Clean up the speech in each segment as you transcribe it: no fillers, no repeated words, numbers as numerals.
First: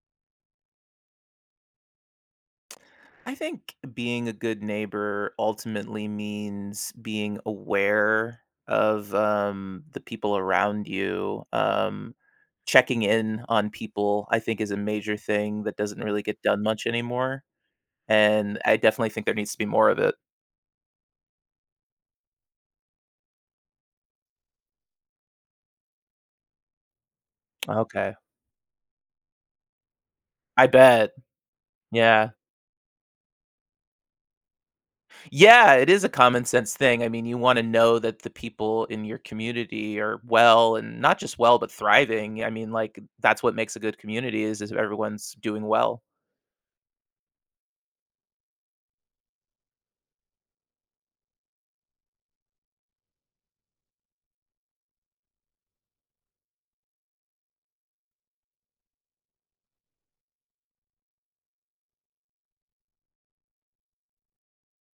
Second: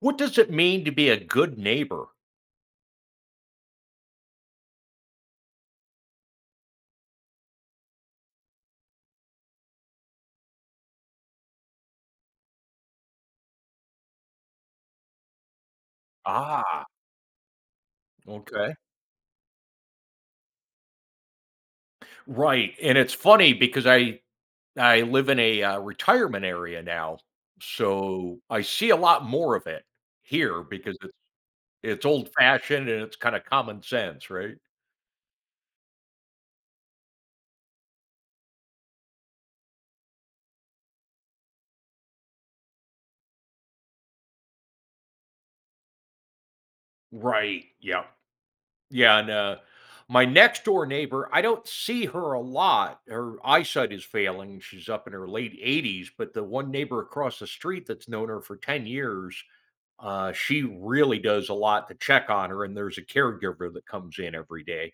What does it mean to be a good neighbor? I think being a good neighbor ultimately means being aware of the people around you. Checking in on people, I think, is a major thing that doesn't really get done Ah, much anymore. And okay. I definitely think there needs to be more of it. Right, and it's funny because I live in a, retirement area now, Okay. so I see a lot more of it here I because bet. it's Yeah. old-fashioned and it's kinda common sense, right? Yeah, it is a common sense thing. I mean, you want to know that the people in your community are well and not just well, but thriving. I mean, like, that's what makes a good community is everyone's doing well. Right, yeah. Yeah, and, my next-door neighbor, I don't see her a lot. Her eyesight is failing, she's up in her late 80s, but the one neighbor across the street that's known her for 10 years. She really does a lot to check on her, and there's a caregiver that comes in every day.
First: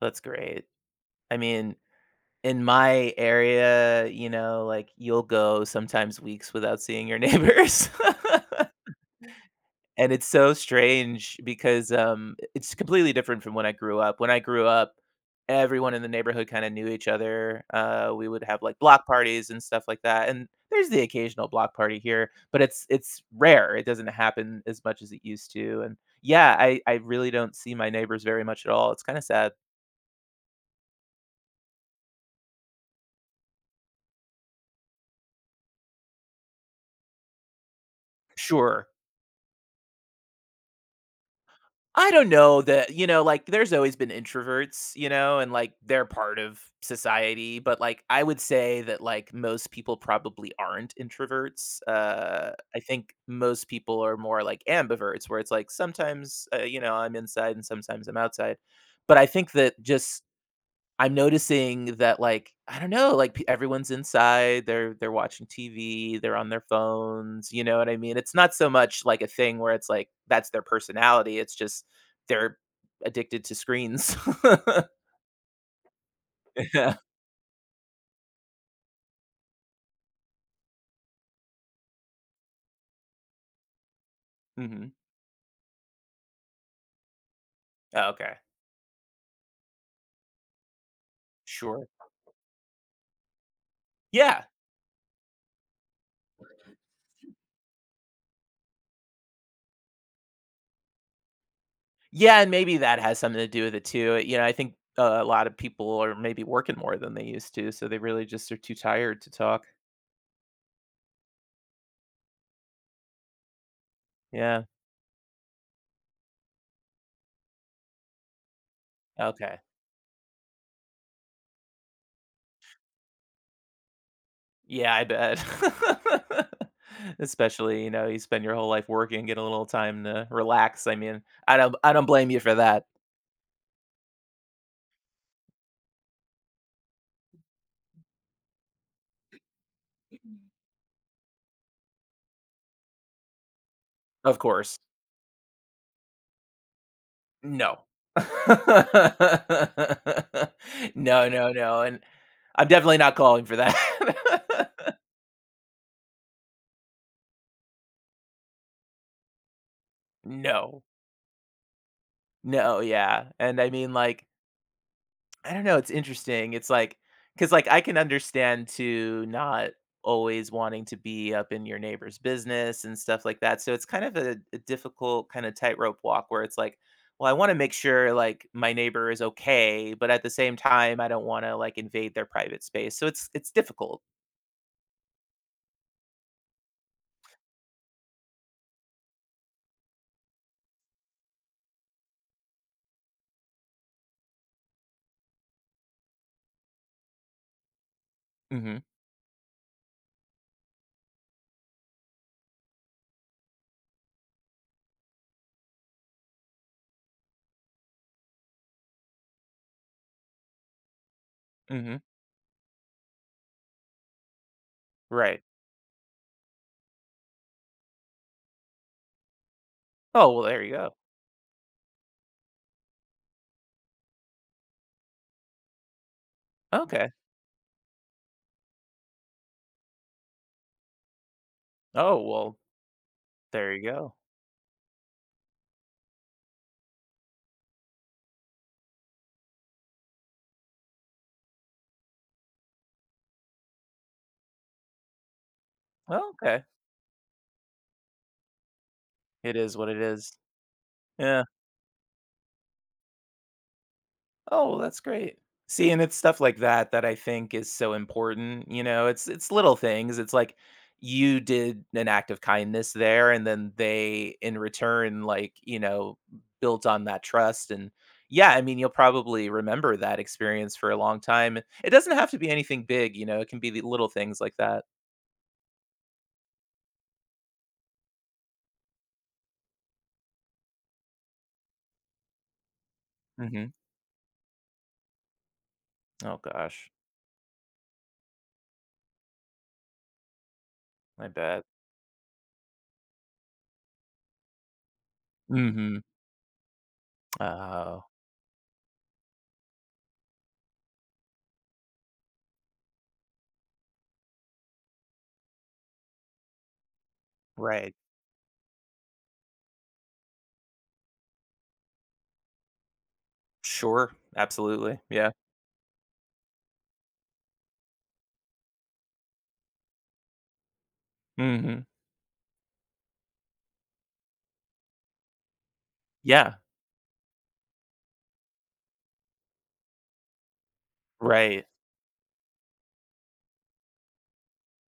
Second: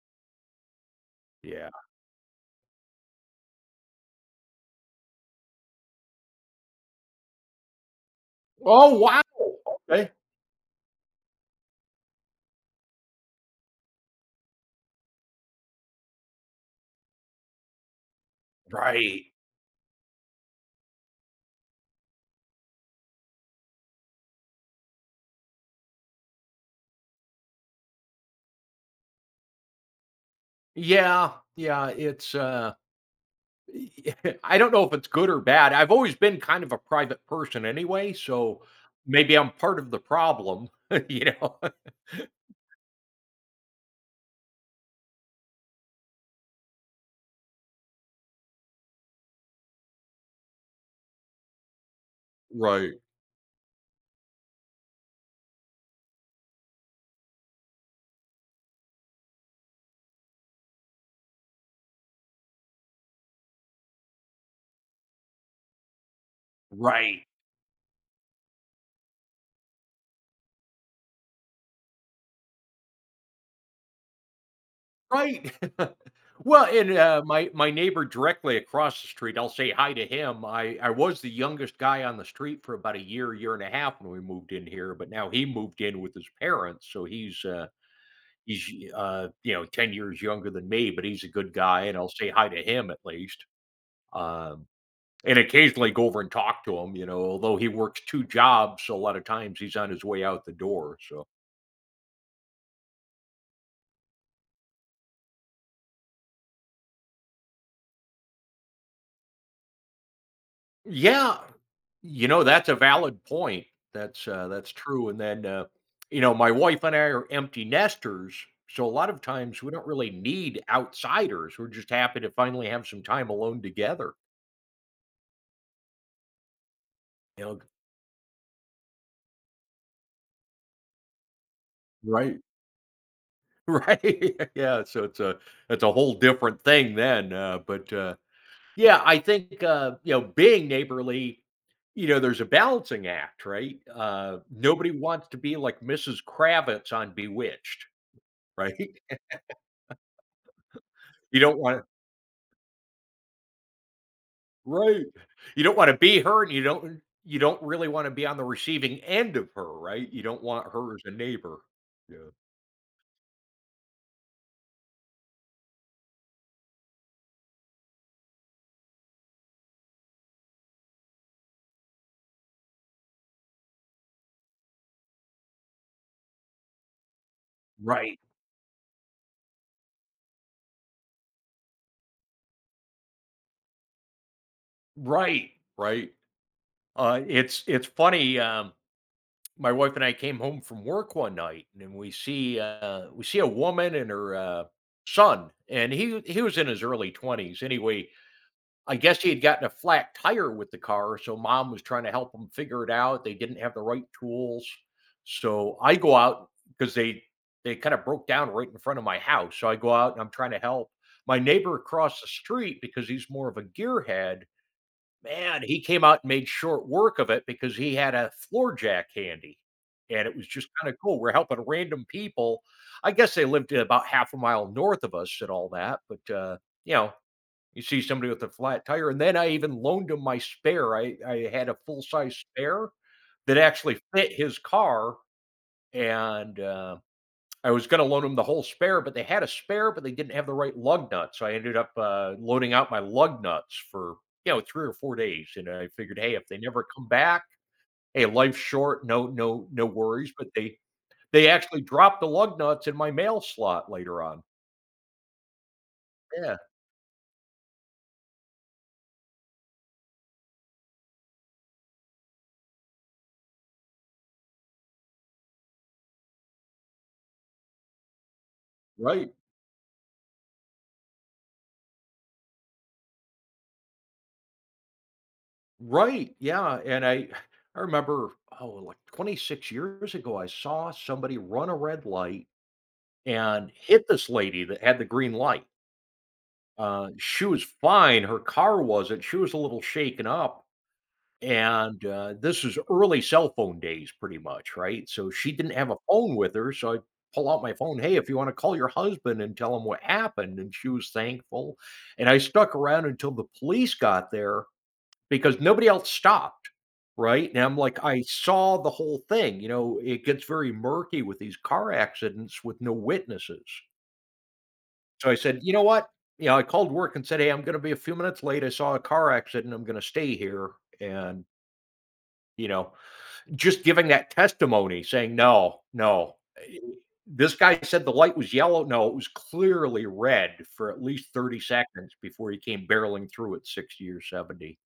That's great. I Yeah. mean, in my area, you know, like you'll go sometimes weeks without seeing your neighbors. Oh, wow. Okay. And it's so strange because it's completely different from when I grew up. When I grew up, everyone in the neighborhood kind of knew each other. We would have like block Right. parties and stuff like that. And there's the occasional block party here, but it's rare. It doesn't happen as much as it used to. And yeah, I really don't see my neighbors very much at all. It's kind of sad. Yeah. Yeah. I don't know if it's good or bad. I've always been kind of a private person anyway. So Sure. maybe I'm part of the problem, you know? I don't know that, you know, like there's always been introverts, you know, and like they're part of society, but like I would say that like most people probably aren't introverts. I Right. think most people are more like ambiverts where it's like sometimes you know, I'm inside and sometimes I'm outside. But I think that just I'm noticing that, like, I don't know, like, p everyone's inside, they're watching TV, they're on their Right. phones, you know what I mean? It's not so much like a thing where it's like that's their personality, it's just they're addicted to screens. Right. Well, Yeah. and, my neighbor directly across the street, I'll say hi to him. I was the youngest guy on the street for about a year, year and a half when we moved in Mhm. here, but now he moved in with his parents, so he's, uh Oh, okay. he's, uh, you know, 10 years younger than me, but he's a good guy, Sure. and I'll say hi to him at least. Yeah. Um, and occasionally go over and talk to him, you know, although he works 2 jobs, so a lot of times he's on his way out the door, so Yeah, and maybe that has something to do with it too. You know, I think a lot of people are maybe working more than they used to, so they really just are too tired to talk. yeah, you know, that's a valid point. Yeah. That's true, and then, you know, my wife and I are empty nesters, so a lot of Okay. times we don't really need outsiders. We're just happy to finally have some time alone together, Yeah, I bet. you know? Especially, you know, you spend your whole life working, get a little time to relax. I mean, I don't blame Right. you for that, Right, yeah, so it's a whole different thing then, yeah, I think, you know, being neighborly, you know, there's a balancing act, right? Of course. Nobody wants to be like Mrs. Kravitz on No. Bewitched, right? No, You no, don't no, wanna and I'm definitely not calling for that. Right. You don't wanna be her, and you don't really wanna be on the receiving end of her, right? You don't want No. her as a neighbor. Yeah. No, yeah, and I mean, like I don't know, it's interesting. It's like, because like, I can understand to not always wanting to be up in your neighbor's business and stuff like that, so it's kind of a difficult kinda tightrope walk where it's like, "Well, I wanna make sure, Right. like, my neighbor is okay, but at the same time, I don't wanna, like, invade their private space," so it's difficult. Right. Right. It's funny, my wife and I came home from work one night, and we see a woman and her, son, and he was in his early 20s. Anyway, Mhm, I guess he had gotten a flat tire with the car, so mom was trying to help him figure it out. They didn't have the right tools. So I go out because they kind of broke down right in front of my house. So I go out and I'm trying to help my neighbor mhm, across the street because he's more of a gearhead. right. Man, he came out and made short work of it because he had a floor jack handy. And Oh, it well, was there just you kind go. of cool. We're helping random people. I guess they lived about half a mile north of us and all that, but you know, Okay. you see somebody with a flat tire, and then I even loaned him my spare. I had a full Oh, size well, spare that there you actually go. fit his car, and, I was gonna loan him the whole spare, but they had a spare, but they didn't have the right lug nut, so I ended up, loading out my lug nuts for, you know, 3 or 4 days, and I figured, Well, "Hey, if they okay. never come back, hey, life's short, no It no is no what it worries," is. but they Yeah. they actually dropped the lug nuts in my mail slot later on. Oh, well, that's great. See, and it's stuff Yeah, like that that I think is so important, you know, it's little things. It's like you did an act of kindness there and then they in return like, you know, built on that trust and yeah, I mean, you'll right. probably remember that experience for a long time. It doesn't have to be anything big, you know, it can be the little things like that. Right, yeah, and I remember, oh, like, 26 years ago, I saw somebody run a red light and Mhm. hit this lady that had the green light. Oh gosh. She was fine, her car wasn't, she was a little shaken up, I bet. and, this was early cell phone days pretty much, right? So, she didn't have a Mhm. phone with her, so I pull out my phone, Oh, "Hey, if you wanna call your husband and tell him what happened," and she was thankful, and I stuck around until the police got there, because nobody else stopped, right? And I'm right. like, I saw the whole thing. You know, it gets very murky with these car accidents with no witnesses. Sure, absolutely. So Yeah. I said, you know what? You know, I called work and said, hey, I'm going to be a few minutes late. I saw a car accident. I'm going to stay here. And, Mhm. you know, just giving that testimony saying, no, no. Yeah, eh, This guy said the light was yellow. No, it was clearly red for at least 30 right. seconds before he came barreling through at 60 or 70.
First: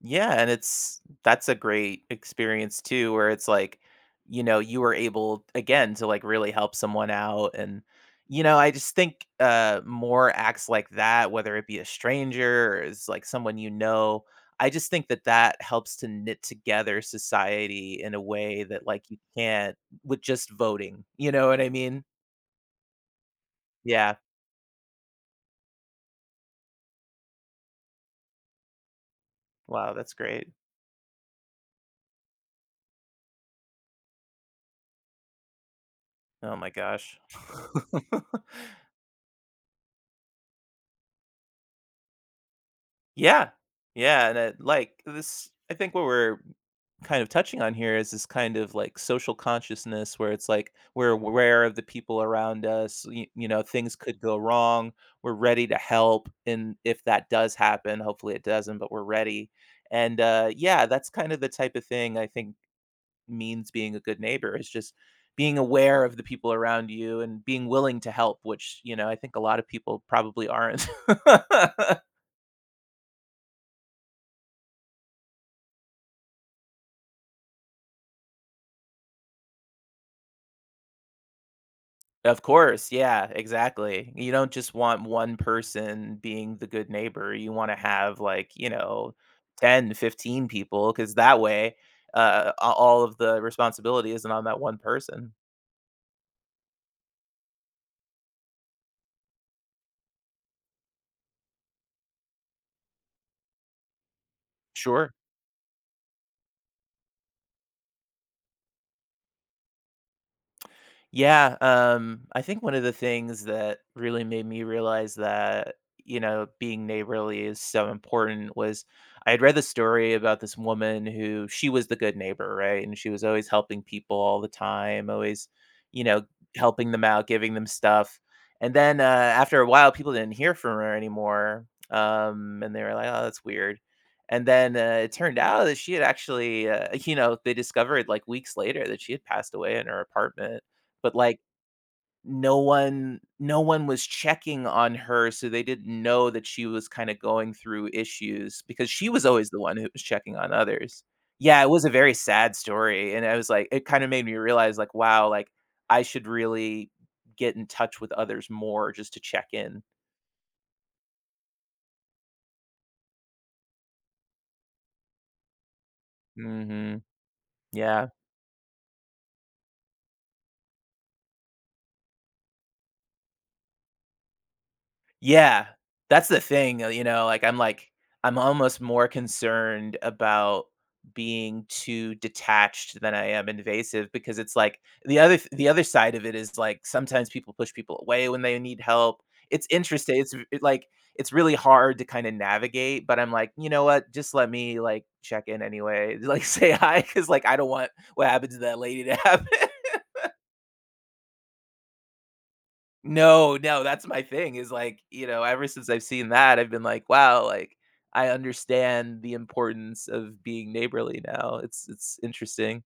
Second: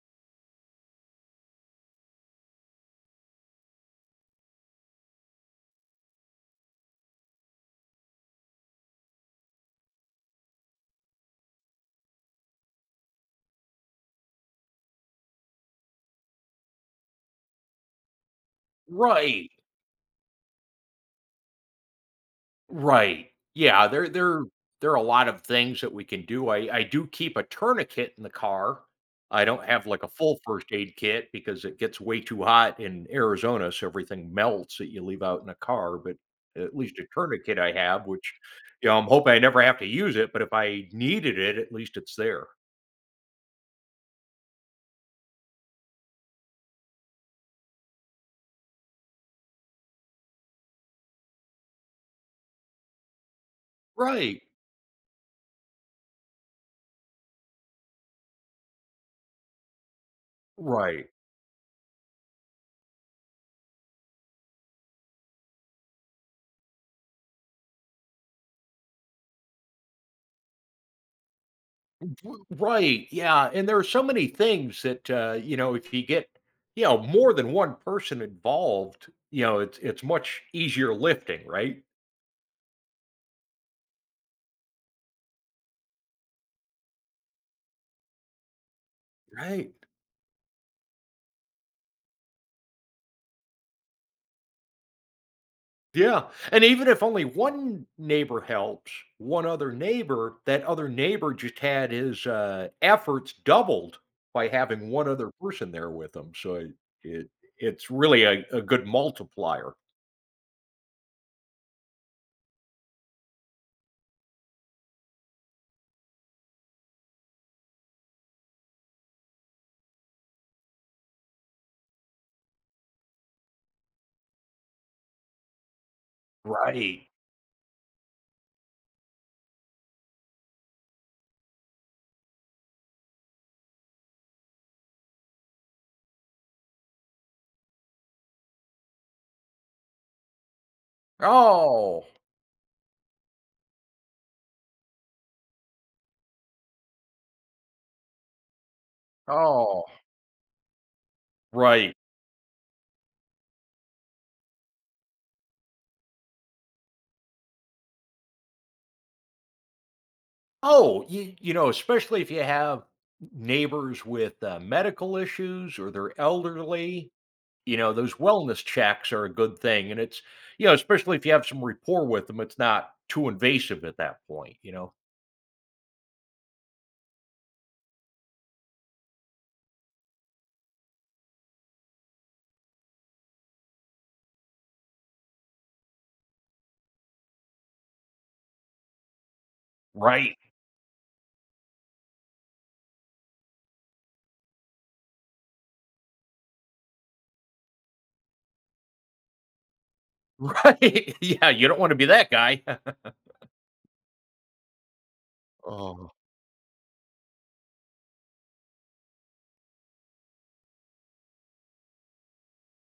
Yeah, and it's that's a great experience too, where it's like, you know, you were able again to like really help someone out. And, you know, I just think more acts like that, whether it be a stranger or is like someone you know, I just think that that helps to knit together society in a way that like you Right. can't with just voting. You know what I mean? Right. Yeah, there Yeah. there there are a lot of things that we can do. I do keep a tourniquet in the car. I don't have, Wow, like, a that's full great. first aid kit because it gets way too hot in Arizona, so everything melts that you leave out in a car, but Oh my at least a gosh. tourniquet I have, which, you know, I'm hoping I never have to use it, but if I needed it, at least it's there. Yeah. Yeah. And it, like this, I think what we're kind of touching on here is this kind of like social consciousness where it's like we're aware of the people around us you, you know things could go Right. wrong, we're ready to help, and if that does happen, hopefully it doesn't, but we're ready. And yeah, that's Right. kind of the type of thing I think means being a good neighbor, is just being aware of the people around you and being willing to help, which you know I think a lot of people probably aren't. W Right, yeah, and there are so many things that, you know, if you get, you know, more than one person involved, you know, it's much easier lifting, right? Of course, yeah, exactly. You don't just want one person being the good neighbor, you wanna have, like, you know, Right. 10, 15 people, because that way, a all of the responsibility isn't on that one person. Yeah, and even if only one neighbor helps, one other neighbor, that other neighbor just had his, efforts doubled by having one Sure. other person there with him, so it it's really a good multiplier. Yeah, I think one of the things that really made me realize that, you know, being neighborly is so important was I had read the story about this woman who she was the good neighbor, right? And she was always helping people all the time, always, you know, helping them Right. out, giving them stuff. And then after a while, people didn't hear from her anymore. And they were like, oh, that's weird. And then it turned out that she had actually, you know, they discovered like weeks later that she had passed away in her apartment, but like Oh, no one was checking on her, so they didn't know that she was kind of going through issues because she was always the one oh. who was checking on others. Yeah, it was a Right. very sad story and I was like it kind of made me realize like wow, like I should really get in touch with others more just to check in. Oh, you know, especially if you have neighbors with, medical issues or they're Mhm. elderly, you know, Yeah. those wellness checks are a good thing, and it's you know, especially if you have some rapport with them, it's not too invasive at that point, you know? Yeah, that's the thing, you know, like I'm almost more concerned about being too detached than I am invasive because it's like the other the other side of it is like sometimes people push people away when they need help. It's interesting. It's Right. It, like it's really hard to kind of navigate, but I'm like, you know what? Just let me like check in anyway. Like say hi because like I don't want what happened to that lady to happen. Right. Yeah, you don't wanna be that guy. No, no, that's my thing is, like, you know, ever since I've Oh, seen that, I've been like, "Wow," like, I understand the importance of being neighborly now. It's interesting.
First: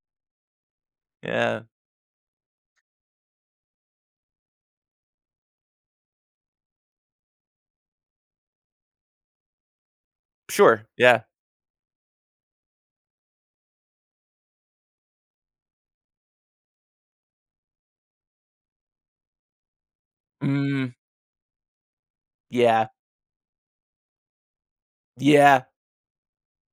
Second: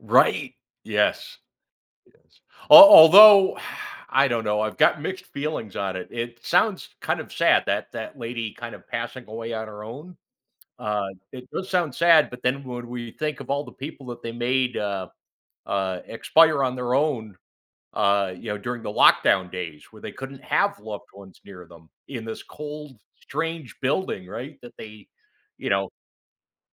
right. Yes, Yeah. yes. Al Although, I don't know, I've got mixed feelings on it. It sounds kind of sad that that lady kind of passing away on her own. Sure. Yeah. It does sound sad, but then when we think of all the people that they made, expire on their own, you know, during the lockdown days where they couldn't have Mm. loved ones near them in this Yeah. cold, strange building, right? That they, Yeah. you know,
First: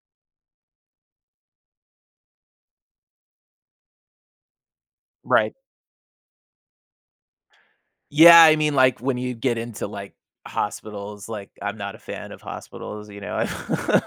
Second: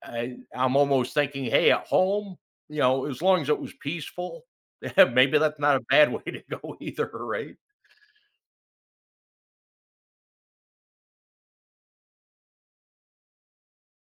I'm almost thinking, hey, at home, you know, as long as it was peaceful, maybe Right. that's not a bad way to go either, right? Yeah, I mean, like, when you get into, like, hospitals, like, I'm not a fan of hospitals, you know? I've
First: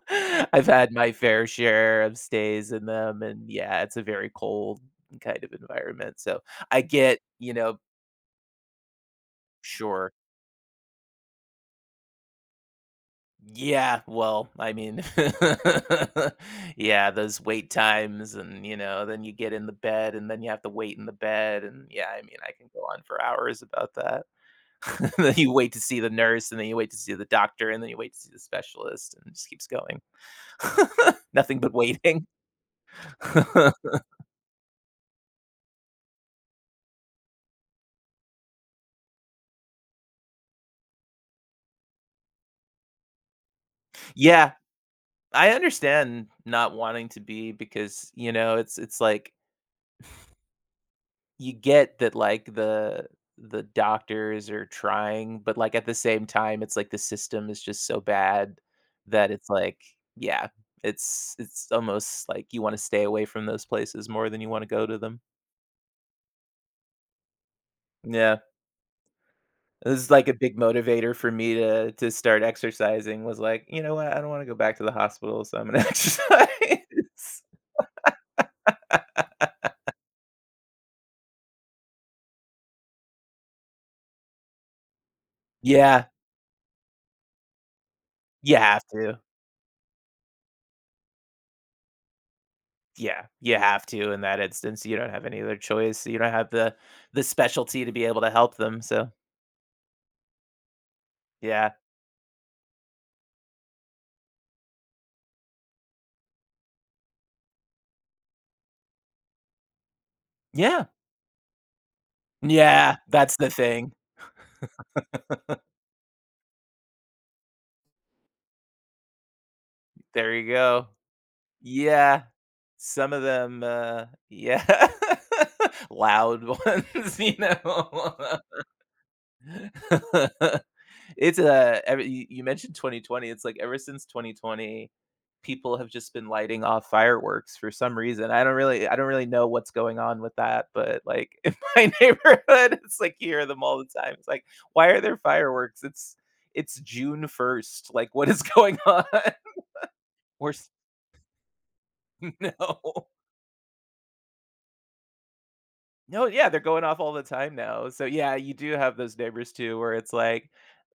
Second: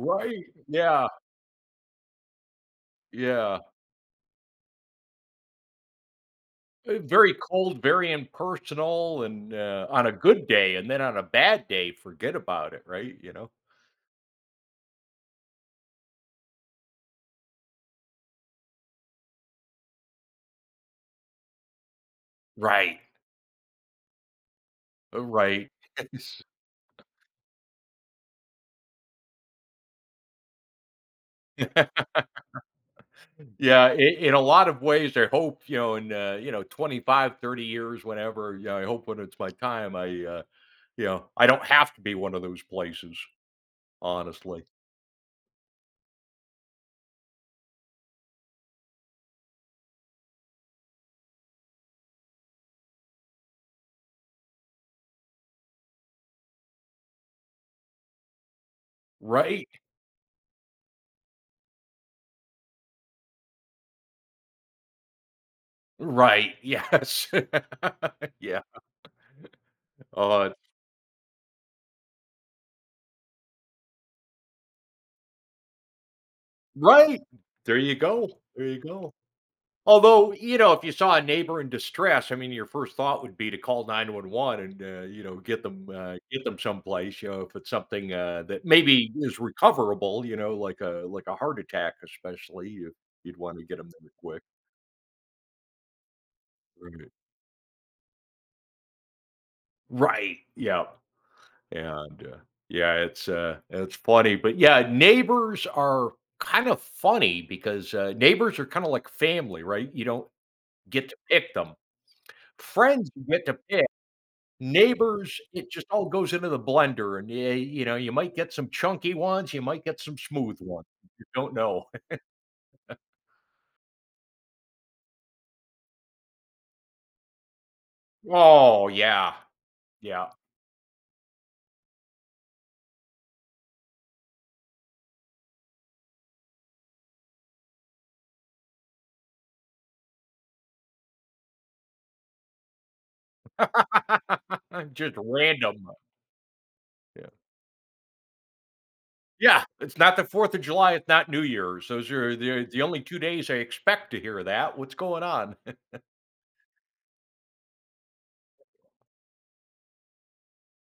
I've had Yeah. my fair share of stays in them, and Yeah. yeah, it's a very cold kind of environment, so I get, Very you know. cold, very impersonal, and, on a Sure. good day, and then on a bad day, forget about it, right, you know? Yeah, well, I mean, yeah, those wait times and, you know, then you get in the bed and then you have to wait in the bed and yeah, I mean, I can go Right. on for hours about that. Then you Right. wait to see the nurse and then you wait to see the doctor and then you wait to see the specialist and it just keeps going. Nothing but waiting. Yeah, I in a lot of ways, I hope, you know, in, you know, 25, 30 years, whenever, you know, I hope when it's my time, you know, I don't have to be one of those places, Yeah, honestly. I understand not wanting to be because, you know, it's like you get that like the doctors are trying, but like at the same time, it's like the system is just so bad that it's Right. like, yeah, it's almost like you want to stay away from those places more than you want to go to them. Right, yes. Yeah. Yeah. This is like a Uh, big motivator for me to start exercising was like, you know what, I don't want to go back to the hospital, so I'm gonna exercise. right! There you go. There you go. Although, you know, if you saw a neighbor in distress, I mean, your first thought would be to call 911 and, you know, Yeah, get them someplace, you know, if it's something you that have maybe to. is recoverable, you know, like a heart attack especially, Yeah, you'd you want to get have them there to in that quick. instance, you don't have any other choice, so you don't have Right. the specialty to be able to help them, so, Right. Yeah. yeah. And yeah, it's funny, but yeah, neighbors are kind of funny because neighbors are kind of like family, right? You don't Yeah, get to pick them. yeah, Friends you that's get the to pick. thing. Neighbors, it just all goes into the blender, and yeah, you know, you might get some chunky ones, you might get some There you smooth ones. go. You don't know. Yeah, some of them, yeah, loud ones, you know? Oh, yeah, yeah. It's, a. Ever you mentioned 2020, it's like ever since 2020 people have just been lighting off fireworks for some reason. I don't really know what's going on with that, but like in my neighborhood, it's like you hear them all the time. It's like, why are Just there fireworks? random. It's Yeah. June 1st. Like what is going on? Yeah, it's not the Or 4th of July, it's not New Year's. Those are the only no. 2 days I expect to hear that. What's going on? No, yeah, they're going off all the time now. So yeah, you do have those neighbors too where it's like,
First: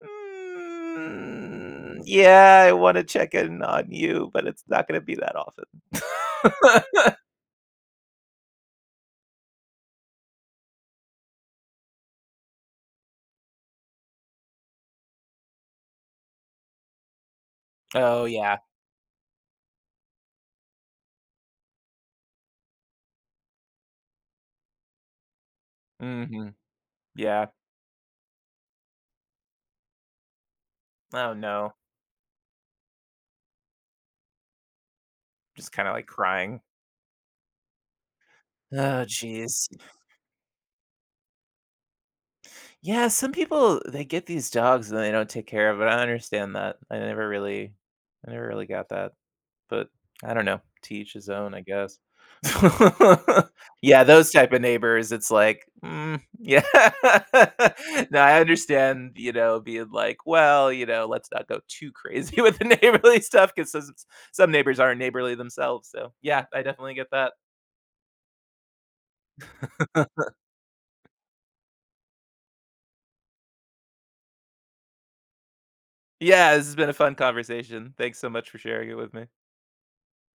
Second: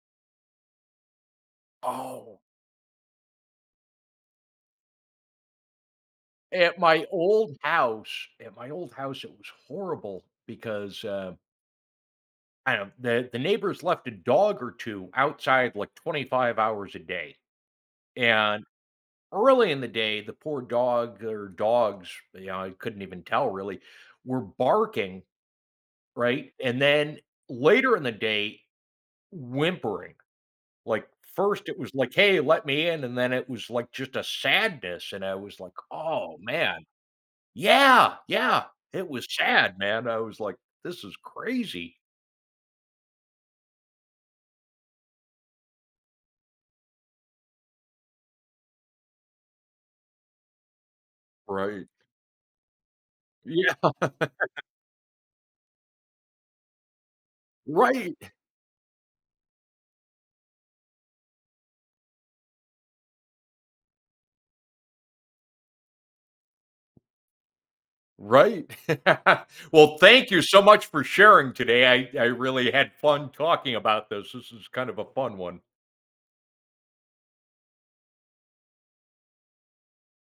"Mm, Oh, yeah, I want to check in on you, but it's not going to be that often." at my old house at my old house, it was horrible because, I don't the neighbors left a dog or 2 outside, like, 25 hours a day. Oh yeah. And early in the day, the poor dog or dogs, you know, I couldn't even tell really, were barking, right? Mhm. And then Yeah. later in the day, whimpering. Like Oh, first no. it was like, hey, let me in. And then it was like just a sadness. And I was like, Just kinda, like, oh crying. man, yeah, yeah. Oh, It was jeez. sad, man. I was like, this is crazy. Yeah, some people, they get these dogs and they don't take care of it, I understand that. I never really got that, but I don't know. To each his own, I Right. guess. Yeah, Yeah, those type of neighbors, it's like, "Mm, yeah." right. No, I understand, you know, being like, "Well, you know, let's not go too crazy with the neighborly stuff," 'cause some neighbors aren't neighborly themselves, so, yeah, I definitely get that. Right. Well, thank you so much for sharing today. I really had fun talking about this. This is kind of a fun one. Yeah, this has been a fun conversation. Thanks so much for sharing it with me.